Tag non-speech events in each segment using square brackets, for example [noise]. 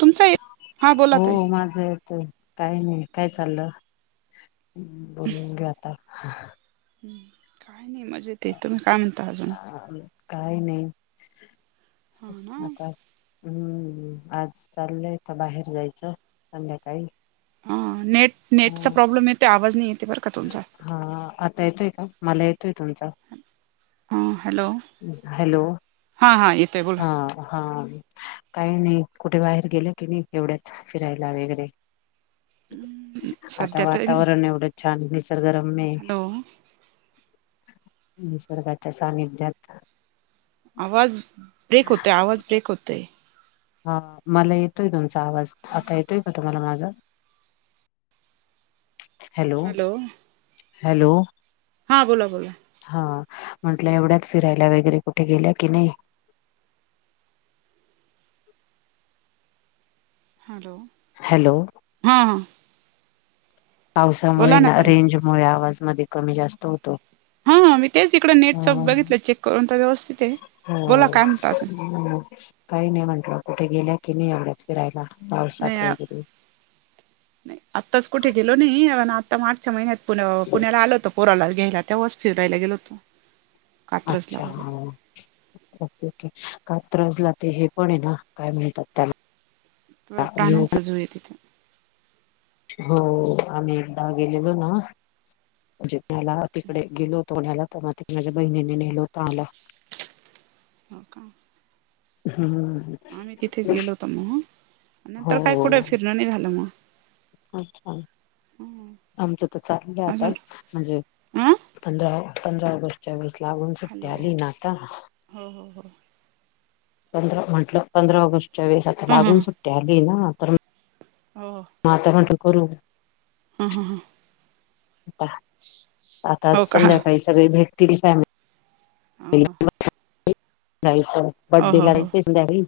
तुमच आहे हो माझं आहे ते, काही नाही काय चाललं? बोलून घे आता काय नाही मजेत आहे. तुम्ही काय म्हणता अजून? अह काही नाही हा ना आता हम्म आज चाललंय बाहेर जायचं संध्याकाळी. हा, नेट नेटचा हा प्रॉब्लेम येते आवाज नाही येते बरं का तुमचा हा आता येतोय का? मला येतोय तुमचा. हां हॅलो. हॅलो हां हां येतोय बोला हां हां. काही नाही कुठे बाहेर गेले की नाही एवढ्यात फिरायला वगैरे. आता सध्या तर हॅलो वातावरण एवढं छान निसर्गरम्य आहे, निसर्गाच्या सानिध्यात आवाज ब्रेक होतोय आवाज ब्रेक होतय. हा मला येतोय तुमचा आवाज. आता येतोय का तुम्हाला माझा हॅलो हॅलो. हां बोला बोला. हा म्हंटलं एवढ्यात फिरायला वगैरे कुठे गेल्या की नाही. हॅलो. हॅलो. हा. पावसामुळे ना रेंजमुळे आवाजमध्ये कमी जास्त होतो. हम्म मी तेच इकड नेटच हम्म बघितलं चेक करून तर व्यवस्थित आहे. हो बोला काय म्हणता अजून हम्म काही नाही म्हटलं कुठे गेल्या की नाही एवढ्यात फिरायला पावसात नाही वगैरे? नाही आत्ताच कुठे गेलो नाही आत्ता मार्चच्या महिन्यात पुण्या पुण्याला आलो होतो पोराला घ्यायला तेव्हाच फिरायला गेलो होतो. कात्रजला अच्छा हा. वगैरे ओके ओके कात्रजला ते हे पण आहे ना काय म्हणतात त्याला हम्म व्ह्यू. प्राण्यांचा झू आहे तिथं हो आम्ही एकदा गेलेलो ना म्हणजे मला तिकडे गेलो तोन्याला त म माझ्या बहिणीने नेल होत आला हो का. हम्म. आम्ही तिथेच गेलो होतो मग नंतर हो काय कुठे फिरणं नाही झालं मग. अच्छा. हम्म. आमचं तर चाललय आता म्हणजे अं पंधरा पंधरा ऑगस्ट. यावेळेस लागून सुट्टी हॅलो आली ना आता. [inaudible] हो हो हो पंधरा म्हटलं पंधरा ऑगस्टच्या वेळेस, आता हां हां लागून सुट्टी आली ना, तर हो. आता म्हटलं करू. हां हां हां. आ [inaudible] आता हो का संध्याकाळी हो सगळे भेटतील फॅमिली [unintelligible] जायचं. हो बड्डे हो ला हो जायचंय द्य संध्याकाळी.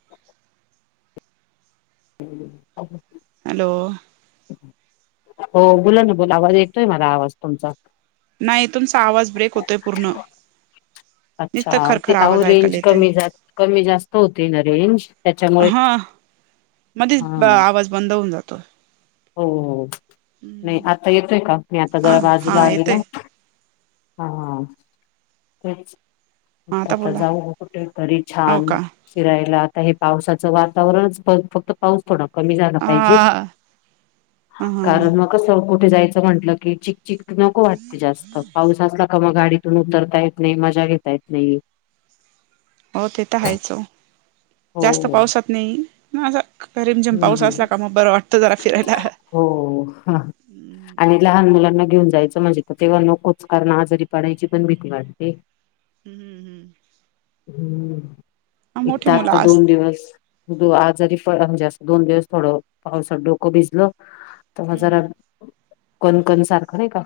[inaudible] हॅलो. हो. बोला ना बोला. आवाज येतोय मला आवाज तुमचा. नाही तुमचा आवाज ब्रेक होतोय पूर्ण. अच्छा! नुसतं ते खरखर अहो आवाज ऐकायला रेंज येतोय कमी जा कमी जास्त होती ना रेंज त्याच्यामुळे हा. हा मध्येच आवाज बंद होऊन जातो. हो हो. नाही आता येतोय का? मी आता हा जरा बाजूला हा आली येतोय ना. हा. तेच हा आता बोला जाऊ कुठे तरी हो छान. का फिरायला. आता हे पावसाचं वातावरणच फक्त, पाऊस थोडा कमी झाला पाहिजे. हा ह कारण मग कस कुठे जायचं म्हटलं, की चिक, चिक नको वाटते जास्त. पाऊस असला मग गाडीतून उतरता येत नाही, मजा घेता येत नाही. हो ते तर आहेच ओ. हो जास्त पावसात नाही, असं रिमझिम पाऊस हम्म असला का, मग बरं वाटतं जरा फिरायला. हो हो हा. आणि लहान मुलांना घेऊन जायचं म्हणजे, तर तेव्हा नकोच कारण आजारी पडायची पण भीती वाटते. [inaudible] हम्म हम हम्म. हम्म. एक तर मोठे मुलं आत्ता आज दोन दिवस त आजारी पडला म्हणजे असं दोन दिवस थोडं पावसात डोकं भिजलं, तेव्हा हम्म जरा कणकण सारखं नाही का?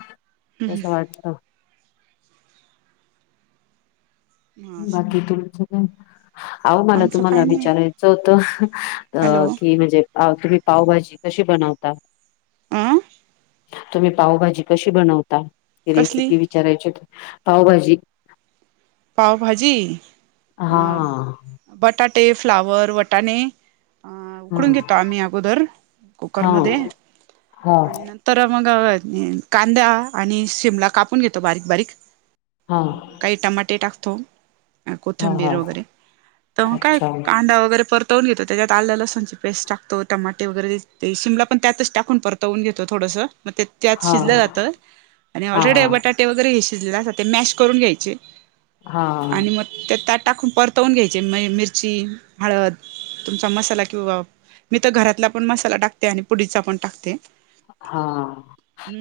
तसं वाटत. हम्म असं बाकी तुमच काय?. अह मला आमचं तुम्हाला काय नाही विचारायचं होतं, हॅलो अ की म्हणजे अ तुम्ही पावभाजी कशी बनवता? अं. तुम्ही पावभाजी कशी बनवता? ही कसली रेसिपी विचारायची होती. पावभाजी पावभाजी. हा अं बटाटे, फ्लावर, वटाणे अ ह उकडून घेतो आम्ही अगोदर, हा कुकरमध्ये हा आणि न तर मग कांदा आणि शिमला कापून घेतो बारीक बारीक. हा काही टमाटे टाकतो. हा हा कोथंबीर वगैरे, तर काय अच्छा कांदा वगैरे परत तवुन घेतो. त्याच्यात आलं लसुणची पेस्ट टाकतो. टमाटे वगैरे ते शिमला पण त्यातच टाकून परतो वून घेतो थोडसं मग ते त्यात हा शिजलं जातं. आणि हा हा ऑलरेडी बटाटे वगैरे हे शिजलेलं असत्या, ते मॅश करून घ्यायचे. हा आणि मग ते त्यात टाकून परतवून घ्यायचे म मिरची हळद तुमचा मसाला, किंवा मी तर घरातला पण मसाला टाकते, आणि पुडीचा पण टाकते. हा.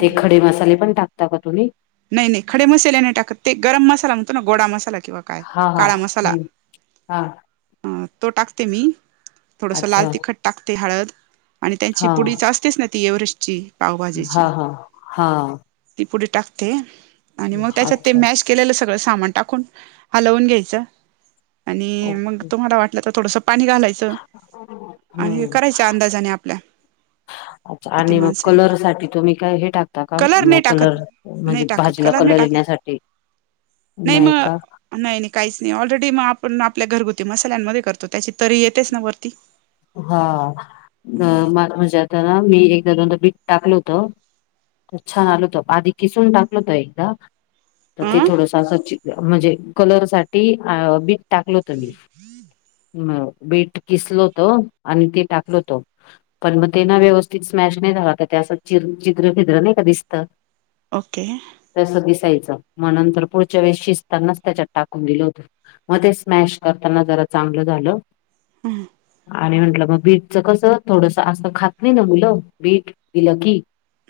ते खडे मसाले पण टाकता का तुम्ही? नाही, नाही खडे मसाले नाही टाकत. ते गरम मसाला म्हणतो ना, गोडा मसाला किंवा काय? हा हा काळा मसाला हम्म हा [inaudible] अ तो टाकते मी. थोडस लाल अच्छा तिखट टाकते. हळद आणि त्यांची हा पुंडी असतेचं नां ती एव्हरेस्टची पावभाजीची हा हा हा ती पुंडी टाकते ते आणि मंग त्यांच्यात ते अच्छा मॅश केलेलं सगळं सामांन टाकूंन हलवूंन घ्यायचं आणि मंग ओके तुम्हांला वाटलं तरं थोडंसं पाणी घालांयचं. असं आणि हम्म करांयच्या अंदाजाने आपल्यां. अच्छा आणि मंग कलर सांठी तुम्हीं कायं हे टाकतांना कां मंग नाही कलर. टाकत नाही म्हणजे टाकत भाजीलां नाही कलर टाकत येण्यांसाठी नाहीं कां. नाहीं नाहीं कांहींचं नाहीं ऑलरेडी मंग आपणं आपल्यां घरंगुती मसाल्यांमध्यें करतो त्यांची तरी येतेचं नां वरती हां म्हणजे आंता नां मी एकदां दोनदां बीटं टाकलं होतं ते छान आंल होतो आंधी किसूंन टाकलं होतो एकदां तरं अ ते थोडंसं असं म्हणजे कलर सांठी बी टाकलं होतं मी बीटं किसलो होतं आणि ते टाकलो होतं पणं मंग ते नां व्यवस्थित स्मॅश नाहीं झालां तरं ते असं चं चिद्र फिद्र नाहीं कां दिसतं ओके तसं दिसायचं मंग नंतर पुढच्यां वेळेसं शिजतांनाचं त्यांच्यात टाकूंन दीलं होतं मध्यें स्मॅश करतांना जरां ते चांगलं झालं हम्मं आणि म्हंटलं मंग बीटचं कसं थोडंसं असं खातं नाहीं नां मुलं बीटं दिलं की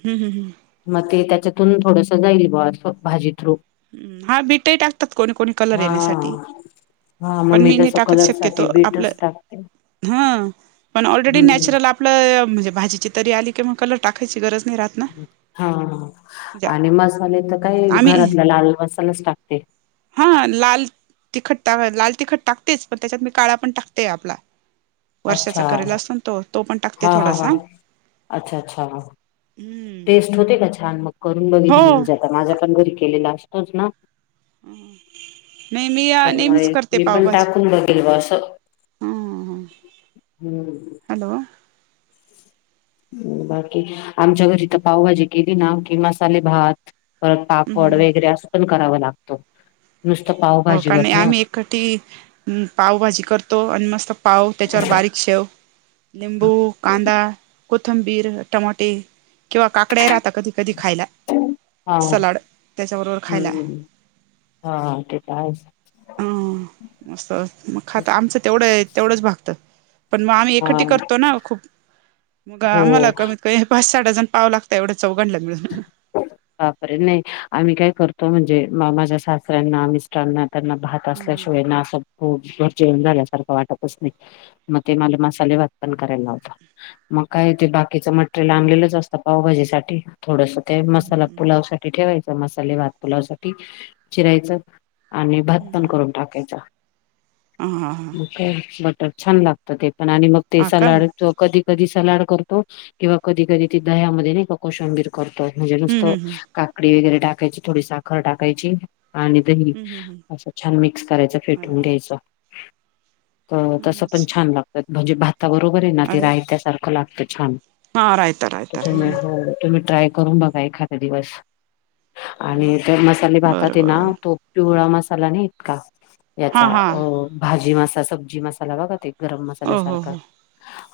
हम्मं हमं हम्मं मंग ते त्यांच्यातून थोडंसं जाईल बां असं भाजी थ्रू हम्मं हां बिटंही टाकतांत कोणी कोणी कलर हा येण्यांसाठी हा मग पणं मी नाहीं तसं टाकतं कलर साठी शक्यतो आपलं बीटच टाकते. हं पणं ऑलरेडी हम्म नॅचरल आं आपलं म्हणजे भाजीची तरी आली कि मंग कलर टाकांयची गरजं नाहीं राहतं हां आणि मसाले तरं कायं घरांतला लांल मसालांच टाकते हां लांल तिखंट टाकतेचं लांल तिखंट टाकतेच पणं त्यांच्यात मी कांळा पणं टाकतेय आपलां अच्छा वर्षाचा करेलां असतो तो तो पणं टाकते हा हा हा थोडांसां टेस्टं होते कां छान मंग करूंन बघित हो म्हणजे आंता माझ्यां पणं घरी केलेला असतोच नां हो तरं मां मी पणं टाकूंन बघेल बां असं ह हम्मं हॅलो बाकी आमच्यां घरी तरं पावभाजी केली नां कि मसाले भातं परंत पापड वगैरें असं पणं करावं लागतो हो कां नाहीं आम्हीं एकटी पावभाजी करतो आणि मस्तं पाव त्यांच्यावर बारीक शेव निबू कांदा कोथंबीर टमाटे किंवा काकड्यां राहतां कधीं कधीं खांयला हा सलांड त्यांच्याबरोबर खांयला हां तेतरं आहेचं हं मस्तं मंग खातं आमचं तेवढं आहे तेवढंच भागतं पणं मंग आम्हीं हा एकटी करतो नां खूंप मगं हो आम्हांला कमीत कमी पांच साह. डजणं पाव लागतो तेवढं चौघां लागतं मिळालं वापरे नाहीं आम्हीं कायं करतो म्हणजे माझ्या सासऱ्यांना मिस्टरांना त्यांना भात ह ह असल्यांशिवाय नां असं हो घरं जेवणं झाल्यांसारखं वाटतंच नाहीं मंग ते मलां मसाले भातं पणं करांयला लावतांत मंग कायं ते बाकीचं मटेरियल आणलेलंच ह असतं पावभाजीसाठी थोडंसं ते त्यांला पुलांव साठी ठेवांयचा मसाले भातं पुलांव साठी चिरायचं आणि भात पण करून टाकायचा. आ हा हा. मग बटर छान लागतं ते पण आणि मग ते हा का सॅल्यड हम्म त कधी कधी सॅल्यड करतो किंवा कधीकधी ती दह्यामध्ये नाय का कोशंबीर करतो. म्हणजे तो हम्म हम्म काकडी वगैरे टाकायची थोडी साखर टाकायची. आणि दही हम्म हम्म हम्म असं छान मिक्स करायचं अरे फेटून घ्यायचं. तर वा तसं पण अच्छा छान लागतात म्हणजे भाता बरोबर आहे ना ते अरे वा रायत्या्यासारखं लागतं छान. हा रायता रायता तर हम्म हो तुम्ही ट्राय करून ब घा एखादं दिवस हो आणि ना तर मसाले बरं भातात ए ना बरं तो पिवळा मसाला नाहीत का याचा हां हां अ भाजी मसा सब्जी मसाला बघाते गरम हो हो मसाल्यासारखा हो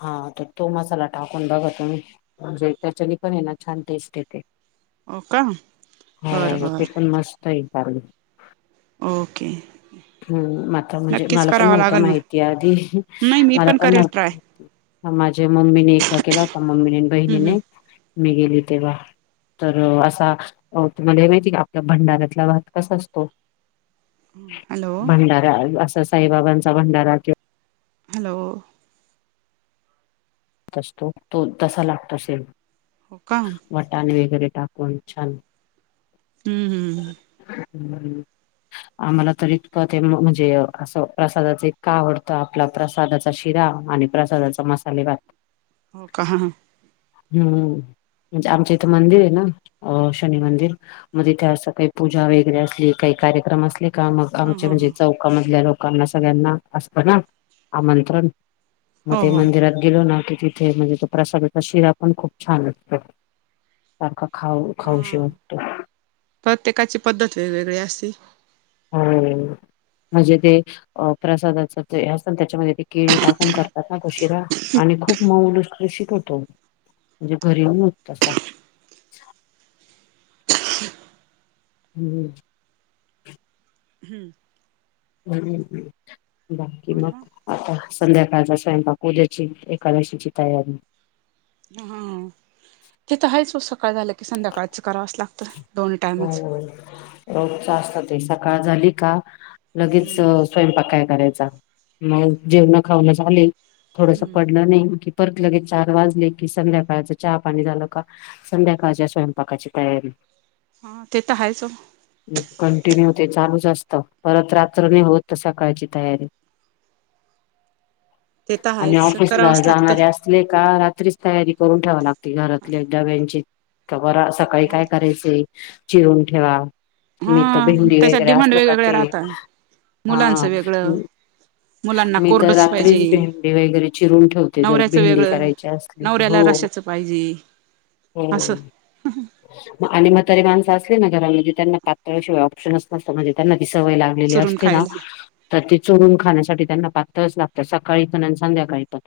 हा तर तो मसाला टाकून बघा तुम्ही. म्हणजे त्याच्यानी पण ए ना छान टेस्ट येते. ओ का? बरं हो ते बरं पण मस्त आहे पार ग. ओके. हो मात्र म्हणजे नक्कीच मला पण करावं नव्हतं लागेल माहिती आधी मग नाही मी मला पण करेल नव्हतं ट्राय माहिती. म -माझ्या मम्मीने एकदा केला होता मम्मीने हम्म बहिणीने हम्म मी गेली तेव्हा. तर असा तुम्हाला हे माहिती आय का आपला भंडाऱ्यातला भात कसा असतो? हॅलो. अ आसा साईबाबांचा भंडारा की हॅलो. असतो तो तसा लागतो सेम. हो का. वटाण वगैरे टाकून छान. हम् हम्. [inaudible] आम्हाला तर इतकं ते म्हणजे असं प्रसादाच का आवडतं आपला प्रसादाचा शिरा आणि प्रसादाचा मसाले भात. हो का. हम्म म्हणजे आमच इथं मंदिर ए ना अ शनी मंदिर. मजे त्यां आस काही पूजा वगैरे असली काही कार्यक्रम असले का मग हां हां आमचे हां म्हणजे हां चौकामधल्या लोकांना सगळ्यांना असतं ना आमंत्रण. म हो ते हो मंदिरात गेलो ना की तिथे म्हणजे तो प्रसादाचा शिरा पण खूप छान असतो. सारखा खाऊ खाऊशी हां वाटतो. प्रत्येकाची पद्धत वेगवेगळी असती. हो म्हणजे ते अ प्रसादाच ते असत त्याच्यामध्ये ते केळी टाकून करत तसा ग शीरा आणि खूप मऊ लुसलुशीत होतो. म्हणजे घरी [inaudible] तसा [inaudible] हम्म. हम्म. बाकी अरे मग? वा आता संध्याकाळचा स्वयंपाक उद्याची एकादशीची तयारी. हा ते त हायच व सकाळ झालं की संध्याकाळचं करावाच लागतं. दोन्ही व्हय टायमच व्हय रोजच असतं ते सकाळ झाली का लगेच हम्म स्वयंपाक काय करायचा मग जेवण खावनं झाली. थोडस हम्म. पडलं नाई,, की परत लगेच चार वाजले की संध्याकाळचं चहा पाणी झालं का. संध्याकाळच्या स्वयंपाकाची तयारी ते तर आहेच ओ. कंटिन्यू ते चालूच असतं, परत रात्र नाही होत सकाळची तयारी ते तर आणि हायच ऑफिसला करावंच लागतं. जाणारे अस असले का रात्रीच तयारी करून ठेवा लागते, घरातल्या डब्यांची सकाळी काय चिरून ठेवा. हा मी तर भेंडी त्याच्यात वगैरे डिमांड असल का वेगवेगळ्या ते,, राहता हा. मुलांचं वेगळं मुलांना मी तर कोरडच पाहिजे रात्रीच भेंडी वगैरे चिरून ठेवते, जर नवऱ्याचं भेंडी वेगळं करायची अस नवऱ्याला रशाचं पाहिजे. हो. असं आणि मातारी माणसं असले ना घरामध्ये त्यांना पातळशिवाय ऑप्शनच नसतं, म्हणजे त्यांना ती सवय लाग लेली चुरून असते ना खायला तर ते चुरून खाण्यासाठी त्यांना पातळचं लागतं, सकाळी पण आणि संध्याकाळी पण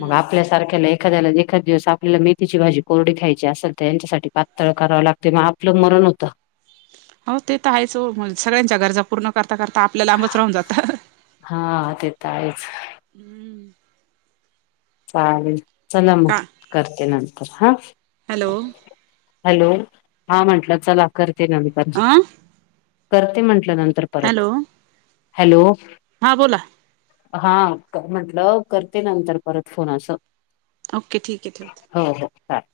मग आपल्यासारख्याला एखाद्याला एखाद दिवस आपल्याला मेथीची भाजी कोरडी खायची असेल तर यांच्यासाठी पात तळ करावी लागते, मग आपलं मरण होतं. हो ते तर आहेच ओ,, सगळ्यांच्या गरजा पूर्ण करता करता आपलं लांबच राहून जातं. हा ते तर आहेच. हम्म चालेल, चला म का करते नंतर हा. हॅलो. हॅलो, हा म्हटलं चला करते नंतर, अ करते म्हटलं नंतर. परत, हॅलो. हां बोला. हा, म्हंटलं करते नंतर परत फोन असं. ओके ठीक आहे ठेवते. हो हो, चालेल.